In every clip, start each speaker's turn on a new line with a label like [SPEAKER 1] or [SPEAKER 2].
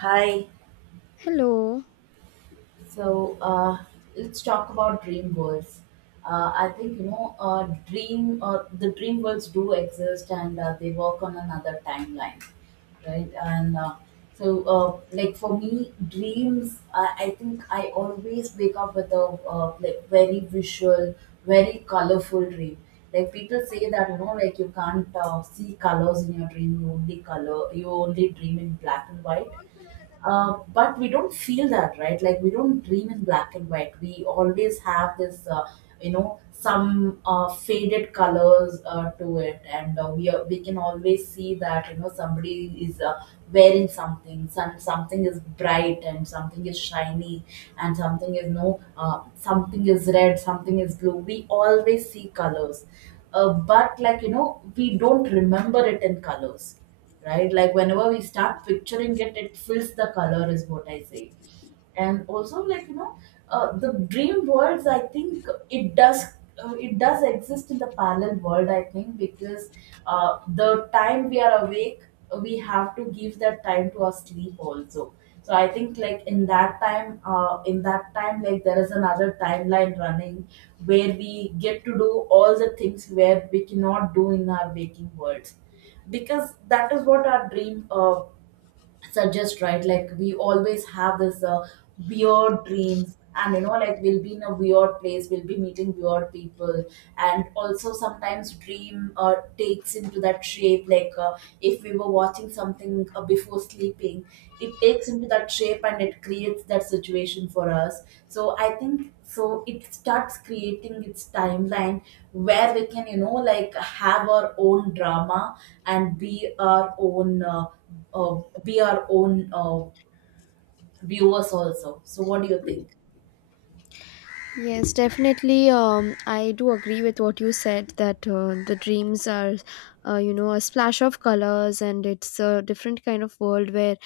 [SPEAKER 1] Hi.
[SPEAKER 2] Hello.
[SPEAKER 1] So uh, let's talk about dream worlds. I think you know, dream the dream worlds do exist, and they work on another timeline, right? Like for me, dreams, I think I always wake up with a like very visual, very colorful dream. Like people say that like you can't see colors in your dream. You only color. You only dream in black and white, but we don't feel that, right? Like we don't dream in black and white. We always have some faded colors to it, and we can always see that you know somebody is wearing something. Something is bright and something is shiny, and something is no, something is red, something is blue. We always see colors, but like you know, we don't remember it in colors, right? Like whenever we start picturing it, it fills the color, is what I say. And also like you know, the dream worlds, I think it does, it does exist in the parallel world, I think. Because the time we are awake, we have to give that time to our sleep also. So I think like in that time, like there is another timeline running where we get to do all the things where we cannot do in our waking worlds. Because that is what our dream suggest, right? Like we always have this weird dreams, and you know like we'll be in a weird place, we'll be meeting weird people. And also sometimes dream takes into that shape. Like if we were watching something before sleeping, it takes into that shape and it creates that situation for us. So I think so it starts creating its timeline where we can you know like have our own drama and be our own viewers also. So what do you think?
[SPEAKER 2] Yes, definitely. I do agree with what you said that the dreams are, you know, a splash of colors, and it's a different kind of world where,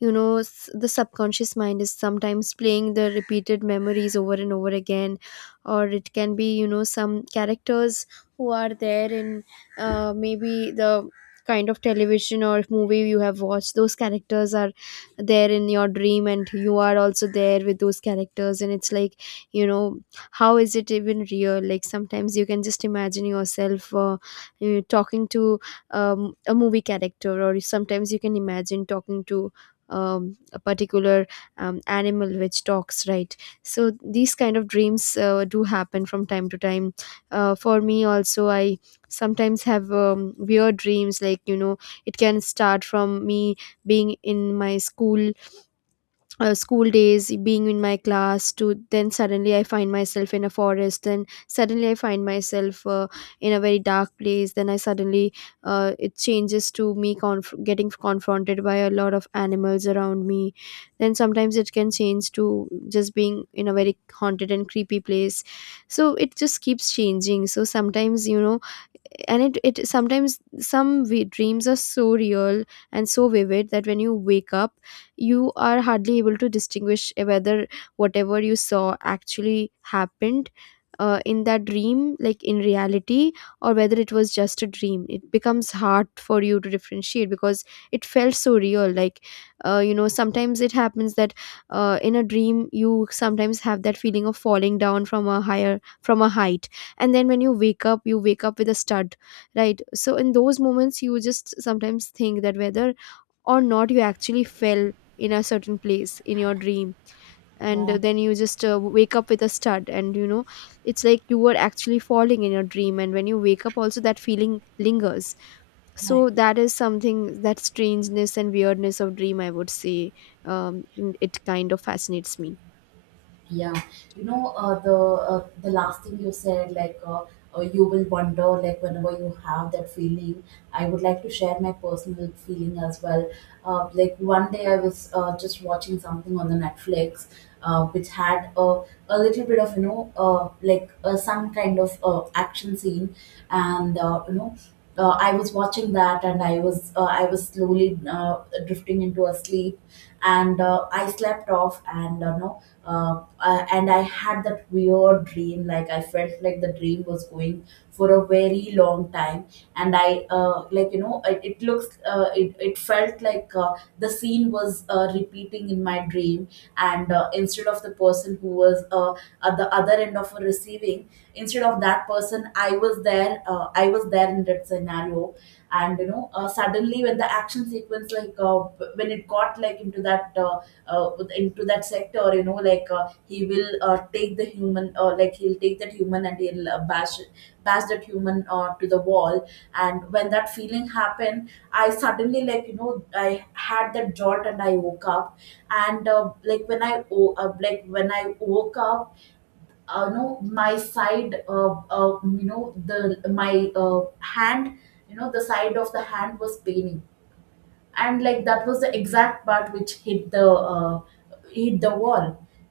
[SPEAKER 2] you know, the subconscious mind is sometimes playing the repeated memories over and over again, or it can be, you know, some characters who are there in maybe the kind of television or movie you have watched. Those characters are there in your dream, and you are also there with those characters. And it's like, you know, how is it even real? Like sometimes you can just imagine yourself you know, talking to a movie character, or sometimes you can imagine talking to a particular animal which talks, right? So these kind of dreams do happen from time to time. For me also, I sometimes have weird dreams, like, you know, it can start from me being in my school, school days, being in my class, to then suddenly I find myself in a forest, then suddenly I find myself in a very dark place, then I suddenly it changes to me getting confronted by a lot of animals around me. Then sometimes it can change to just being in a very haunted and creepy place. So it just keeps changing. So sometimes, you know, and it sometimes, dreams are so real and so vivid that when you wake up you are hardly able to distinguish whether whatever you saw actually happened in that dream, like in reality, or whether it was just a dream. It becomes hard for you to differentiate because it felt so real. Like you know, sometimes it happens that in a dream you sometimes have that feeling of falling down from a higher, from a height, and then when you wake up, you wake up with a stud, right? So in those moments, you just sometimes think that whether or not you actually fell in a certain place in your dream. And
[SPEAKER 1] Yeah,
[SPEAKER 2] then you just wake up with a stud, and it's like you were actually falling in your dream, and when you wake up also that feeling lingers.
[SPEAKER 1] I agree.
[SPEAKER 2] So that is something, that strangeness and weirdness of dream, I would say. um, it kind of fascinates me.
[SPEAKER 1] Yeah, you know, the last thing you said, like you will wonder, like whenever you have that feeling. I would like to share my personal feeling as well. Like one day I was just watching something on the Netflix, which had a little bit of you know some kind of action scene, and I was watching that, and I was slowly drifting into a sleep, and I slept off. And uh, no uh, uh, and I had that weird dream. Like I felt like the dream was going for a very long time, and I like you know it it felt like the scene was repeating in my dream. And instead of the person who was at the other end of a receiving, instead of that person I was there in that scenario. And you know, suddenly when the action sequence, like when it got like uh, into that sector, you know, like he will take the human, like he'll take that human and he'll bash that human to the wall. And when that feeling happened, I suddenly, like you know, I had that jolt and I woke up. And like when I woke up, you know my side you know the my hand, you know the side of the hand was paining. And like that was the exact part which hit the hit the wall.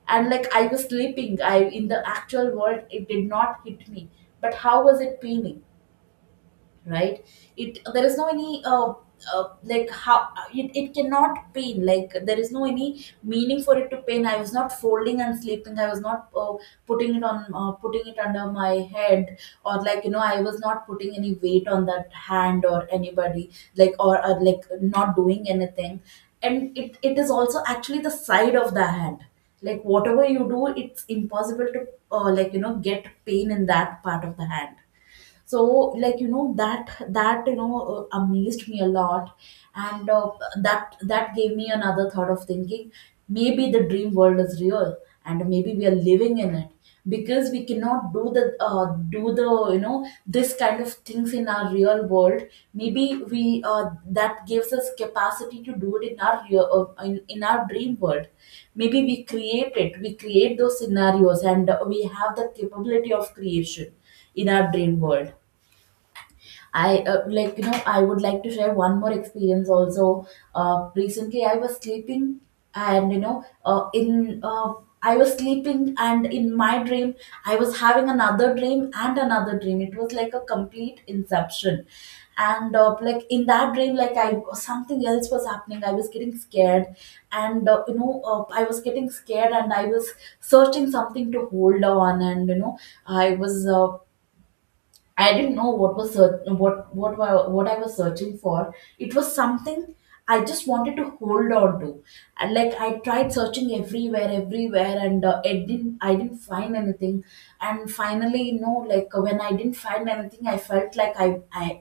[SPEAKER 1] And like I was sleeping, I in the actual world, it did not hit me. But how was it paining? Right? It, there is no any, like how it cannot pain. Like there is no any meaning for it to pain. I was not folding and sleeping. I was not putting it under my head, or like you know I was not putting any weight on that hand or anybody, like or like not doing anything. And it is also actually the side of the hand. Like whatever you do, it's impossible to like you know get pain in that part of the hand. So like you know that, that you know amazed me a lot. And that, that gave me another thought of thinking, maybe the dream world is real and maybe we are living in it. Because we cannot do the do the you know this kind of things in our real world. Maybe we that gives us capacity to do it in our in our dream world. Maybe we create it, we create those scenarios, and we have the capability of creation in our dream world. I Like you know, I would like to share one more experience also. Recently I was sleeping, and you know in I was sleeping, and in my dream I was having another dream and another dream. It was like a complete inception. And like in that dream, like I, something else was happening. I was getting scared. And I was getting scared and I was searching something to hold on, and you know I was I didn't know what I was searching for. It was something I just wanted to hold on to. And like I tried searching everywhere, everywhere, and I didn't, I didn't find anything. And finally, you know, like when I didn't find anything, I felt like I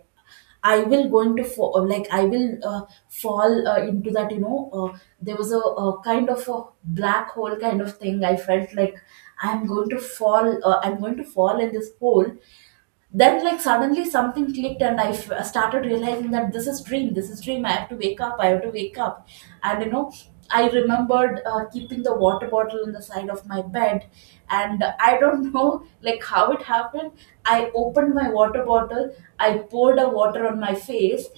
[SPEAKER 1] I will going to fall. Like I will uh, fall into that, you know, there was a kind of a black hole kind of thing. I felt like I'm going to fall, I'm going to fall in this hole. Then like suddenly something clicked and started realizing that this is dream, this is dream, I have to wake up, I have to wake up. And you know, I remembered keeping the water bottle on the side of my bed. And I don't know like how it happened. I opened my water bottle, I poured a water on my face,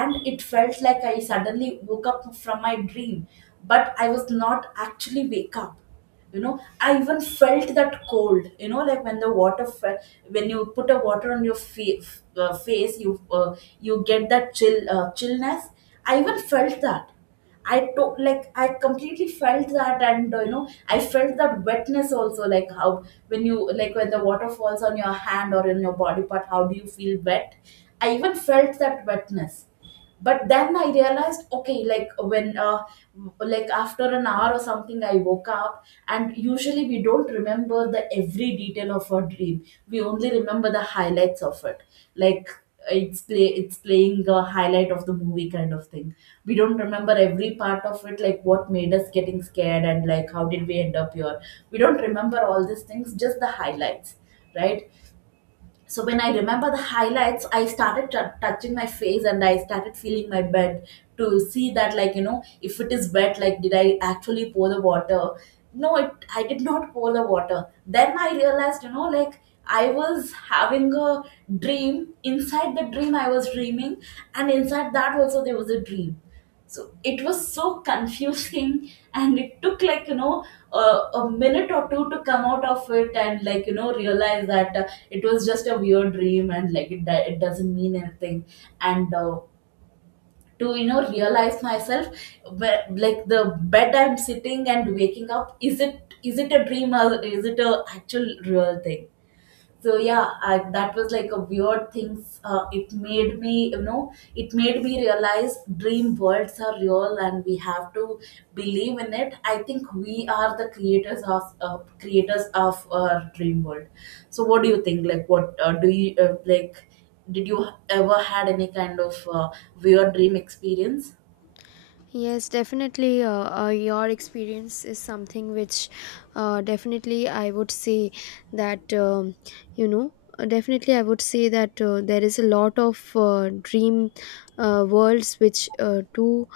[SPEAKER 1] and it felt like I suddenly woke up from my dream. But I was not actually wake up. You know, I even felt that cold, you know, like when you put a water on your face, you you get that chillness. I even felt that. I took, like, I completely felt that. And you know, I felt that wetness also. Like how, when you, like when the water falls on your hand or in your body part, how do you feel wet? I even felt that wetness. But then I realized, okay, like when like after an hour or something, I woke up. And usually we don't remember the every detail of our dream. We only remember the highlights of it. Like it's play it's playing a highlight of the movie kind of thing. We don't remember every part of it, like what made us getting scared and like how did we end up here. We don't remember all these things, just the highlights, right? So when I remember the highlights, I started touching my face and I started feeling my bed to see that, like you know, if it is wet, like did I actually pour the water. No, I did not pour the water. Then I realized, you know, like I was having a dream inside the dream. I was dreaming, and inside that also there was a dream. So it was so confusing and it took like you know a minute or two to come out of it. And like you know, realize that it was just a weird dream. And like it doesn't mean anything. And to you know realize myself where, like the bed I'm sitting and waking up, is it, is it a dream or is it a actual real thing. So yeah, that was like a weird thing. Uh, it made me, you know, it made me realize dream worlds are real and we have to believe in it. I think we are the creators of, creators of our dream world. So what do you think? Like what, do you like, did you ever had any kind of weird dream experience?
[SPEAKER 2] Yes, definitely. Your experience is something which, definitely, I would say that you know. Definitely, I would say that there is a lot of dream worlds which do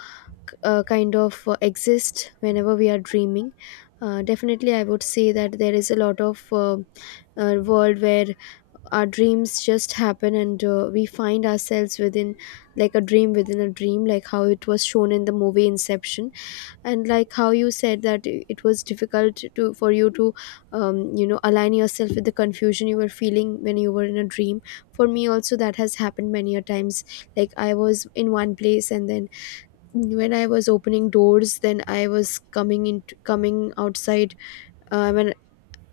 [SPEAKER 2] kind of exist whenever we are dreaming. Definitely, I would say that there is a lot of world where our dreams just happen, and we find ourselves within, like, a dream within a dream, like how it was shown in the movie Inception. And like how you said that, it was difficult to, for you to, you know, align yourself with the confusion you were feeling when you were in a dream. For me also, that has happened many a times. Like I was in one place, and then when I was opening doors, then I was coming into, coming outside, when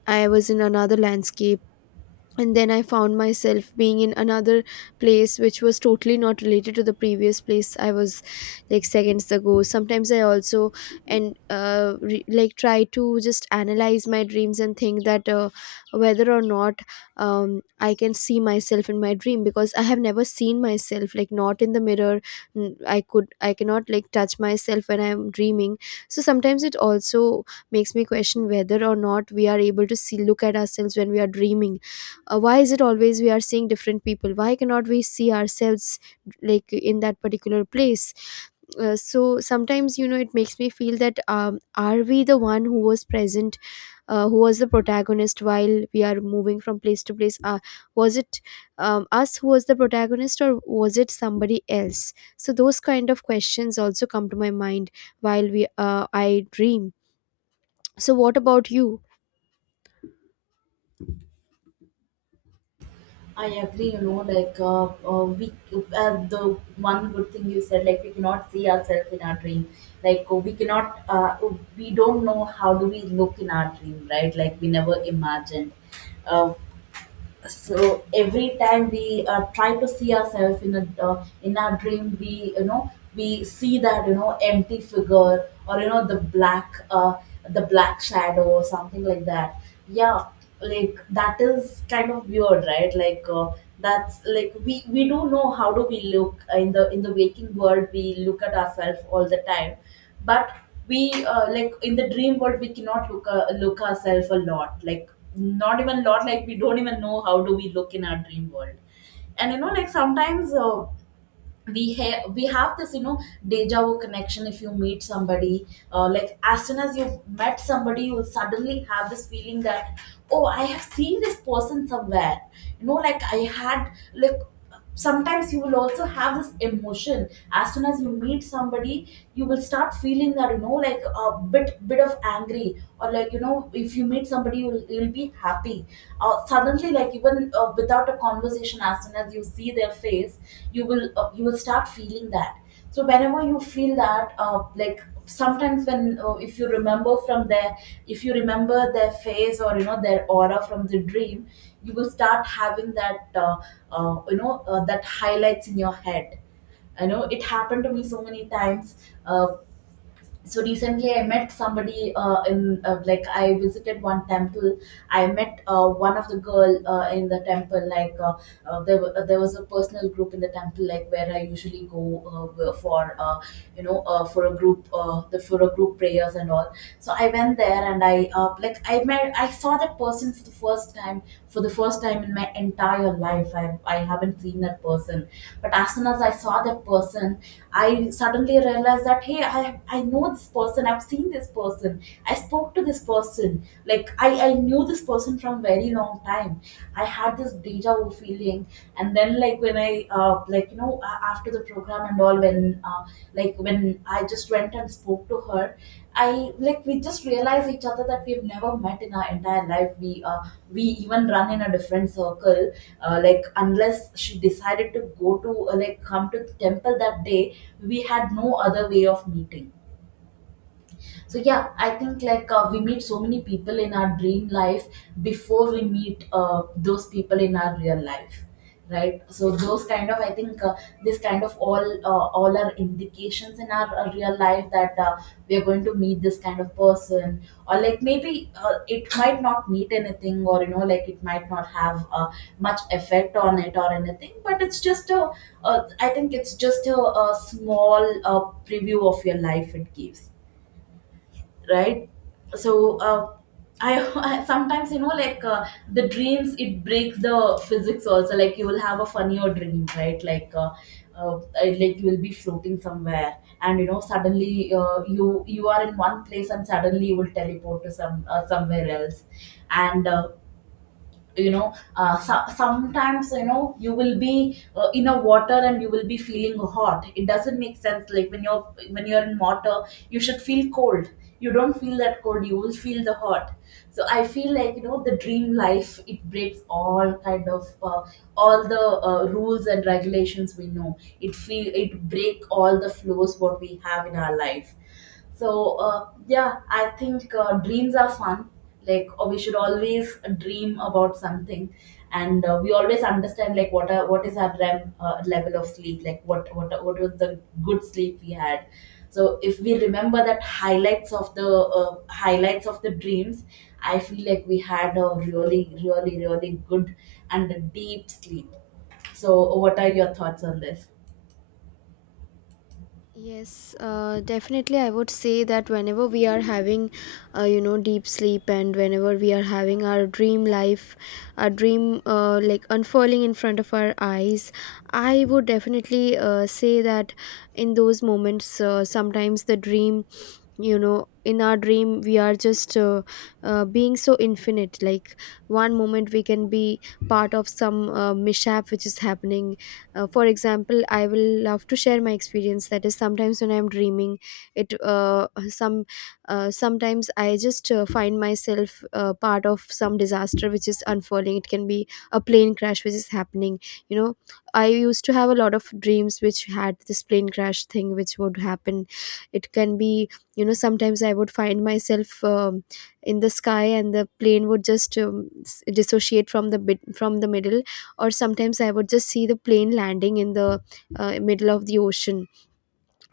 [SPEAKER 2] I was in another landscape, and then I found myself being in another place which was totally not related to the previous place I was, like, seconds ago. Sometimes I also, like, try to just analyze my dreams and think that whether or not, um, I can see myself in my dream, because I have never seen myself, like, not in the mirror. I could, I cannot, like, touch myself when I'm dreaming. So sometimes it also makes me question whether or not we are able to see, look at ourselves when we are dreaming. Why is it always we are seeing different people? Why cannot we see ourselves, like, in that particular place? So sometimes, you know, it makes me feel that, are we the one who was present, who was the protagonist while we are moving from place to place? Was it, us who was the protagonist, or was it somebody else? So those kind of questions also come to my mind while we I dream. So what about you?
[SPEAKER 1] I agree, you know, like we the one good thing you said, like we cannot see ourselves in our dream. We cannot, we don't know how do we look in our dream, right? Like we never imagined. Uh, so every time we try to see ourselves in a in our dream we we see that empty figure or the black shadow or something like that. Yeah. Like that is kind of weird, right? That's like we don't know how do we look in the waking world. We look at ourselves all the time, but we, like in the dream world we cannot look look ourselves a lot. Like not even a lot, like we don't even know how do we look in our dream world. And like sometimes, we have this deja vu connection if you meet somebody. Like as soon as you met somebody you will suddenly have this feeling that, oh, I have seen this person somewhere. You know like I had like Sometimes you will also have this emotion as soon as you meet somebody. You will start feeling that, like a bit of angry, or like if you meet somebody you'll be happy. Suddenly, like even without a conversation, as soon as you see their face, you will, you will start feeling that. So whenever you feel that, like sometimes when if you remember from their, if you remember their face or their aura from the dream, you will start having that, that highlights in your head. I know it happened to me so many times. Uh, so recently I met somebody in like I visited one temple. I met one of the girl in the temple, like there was a personal group in the temple, like where I usually go for you know for a group prayers and all. So I went there and I, like I met, I saw that person for the first time. For the first time in my entire life I haven't seen that person. But as soon as I saw that person, I suddenly realized that, hey, I know this person. I've seen this person. I spoke to this person. Like I knew this person from very long time. I had this deja vu feeling, and then, like when I, after the program and all, when like when I just went and spoke to her, I like we just realized each other that we've never met in our entire life. We even run in a different circle. Like unless she decided to go to like come to the temple that day, we had no other way of meeting. So yeah, I think like, we meet so many people in our dream life before we meet those people in our real life, right? So those kind of, I think this kind of all, all are indications in our real life that, we are going to meet this kind of person. Or like maybe, it might not meet anything, or like it might not have much effect on it or anything, but it's just a, I think it's just a small, preview of your life it gives, right? so uh, I, sometimes, the dreams, it breaks the physics also. Like you will have a funnier dream, right? Like you will be floating somewhere, and suddenly, you are in one place, and suddenly you will teleport to some, somewhere else. And you know so- Sometimes you will be, in a water and you will be feeling hot. It doesn't make sense, like when you're, when you're in water you should feel cold. You don't feel that cold, you will feel the hot. So I feel like, the dream life, it breaks all kind of, all the, rules and regulations we know. It feel it break all the flows what we have in our life. So yeah, I think, dreams are fun. We should always dream about something, and we always understand like what are, what is our REM level of sleep, like what was the good sleep we had. So if we remember that highlights of the, highlights of the dreams, I feel like we had a really, really, really good and a deep sleep. So what are your thoughts on this?
[SPEAKER 2] Yes, definitely. I would say that whenever we are having, you know, deep sleep, and whenever we are having our dream life, our dream like unfurling in front of our eyes, I would definitely say that in those moments, sometimes the dream, you know, in our dream we are just being so infinite. Like one moment we can be part of some mishap which is happening. For example, I will love to share my experience, that is, sometimes when I'm dreaming, it some sometimes I just find myself part of some disaster which is unfurling. It can be a plane crash which is happening. You know, I used to have a lot of dreams which had this plane crash thing which would happen. It can be, you know, sometimes I would find myself in the sky, and the plane would just dissociate from the bit, from the middle. Or sometimes I would just see the plane landing in the middle of the ocean,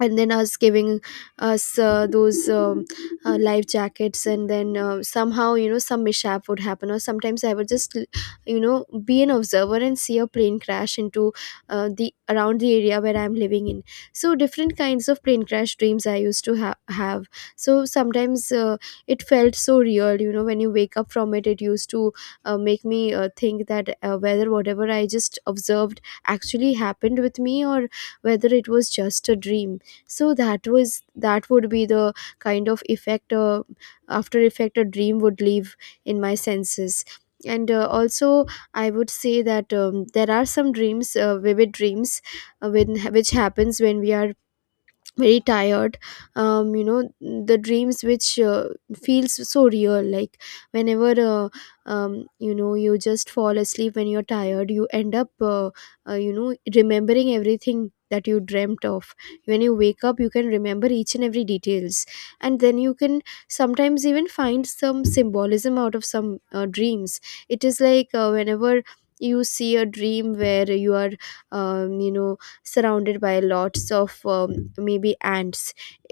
[SPEAKER 2] and then us giving us those life jackets, and then somehow, you know, some mishap would happen. Or sometimes I would just, you know, be an observer and see a plane crash into the, around the area where I'm living in. So different kinds of plane crash dreams I used to have. So sometimes it felt so real, you know. When you wake up from it, it used to make me think that whether whatever I just observed actually happened with me, or whether it was just a dream. So that was, that would be the kind of effect after effect a dream would leave in my senses. And also, I would say that there are some dreams, vivid dreams, when, which happens when we are very tired. You know, the dreams which feels so real, like, whenever um you know, you just fall asleep when you're tired, you end up you know, remembering everything that you dreamt of. When you wake up, you can remember each and every details. And then you can sometimes even find some symbolism out of some dreams. It is like whenever you see a dream where you are, you know, surrounded by lots of maybe ants.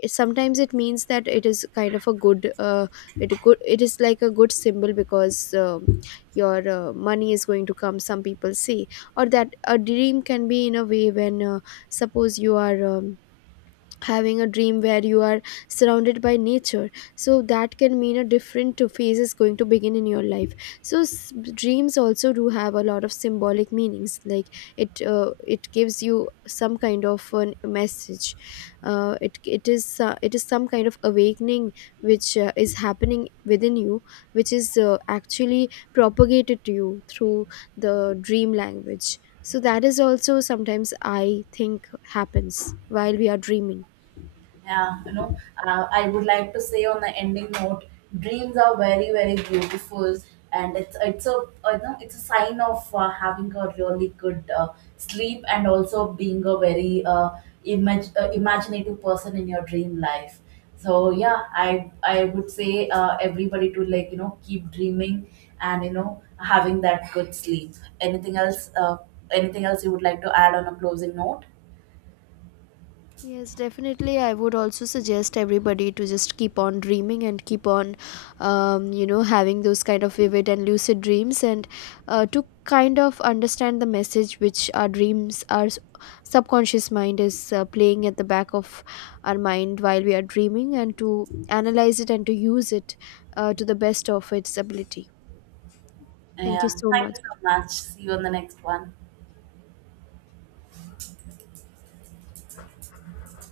[SPEAKER 2] Sometimes it means that it is kind of a good. It good, it is like a good symbol, because your money is going to come, some people say. Or that a dream can be in a way when suppose you are, having a dream where you are surrounded by nature, so that can mean a different phase is going to begin in your life. So dreams also do have a lot of symbolic meanings. Like it gives you some kind of an message. It is it is some kind of awakening which is happening within you, which is actually propagated to you through the dream language. So that is also sometimes, I think, happens while we are dreaming.
[SPEAKER 1] Yeah, you know, I would like to say on the ending note, dreams are very, very beautiful, and it's a, it's a sign of, having a really good, sleep, and also being a very, imaginative person in your dream life. So yeah, I would say everybody to, keep dreaming, and having that good sleep. Anything else? Anything else you would like to add on a closing note?
[SPEAKER 2] Yes, definitely. I would also suggest everybody to just keep on dreaming and keep on, you know, having those kind of vivid and lucid dreams, and to kind of understand the message which our dreams, our subconscious mind is playing at the back of our mind while we are dreaming, and to analyze it and to use it to the best of its ability. Thank you
[SPEAKER 1] Yeah,
[SPEAKER 2] so
[SPEAKER 1] thank you
[SPEAKER 2] much.
[SPEAKER 1] so much. See you on the next one.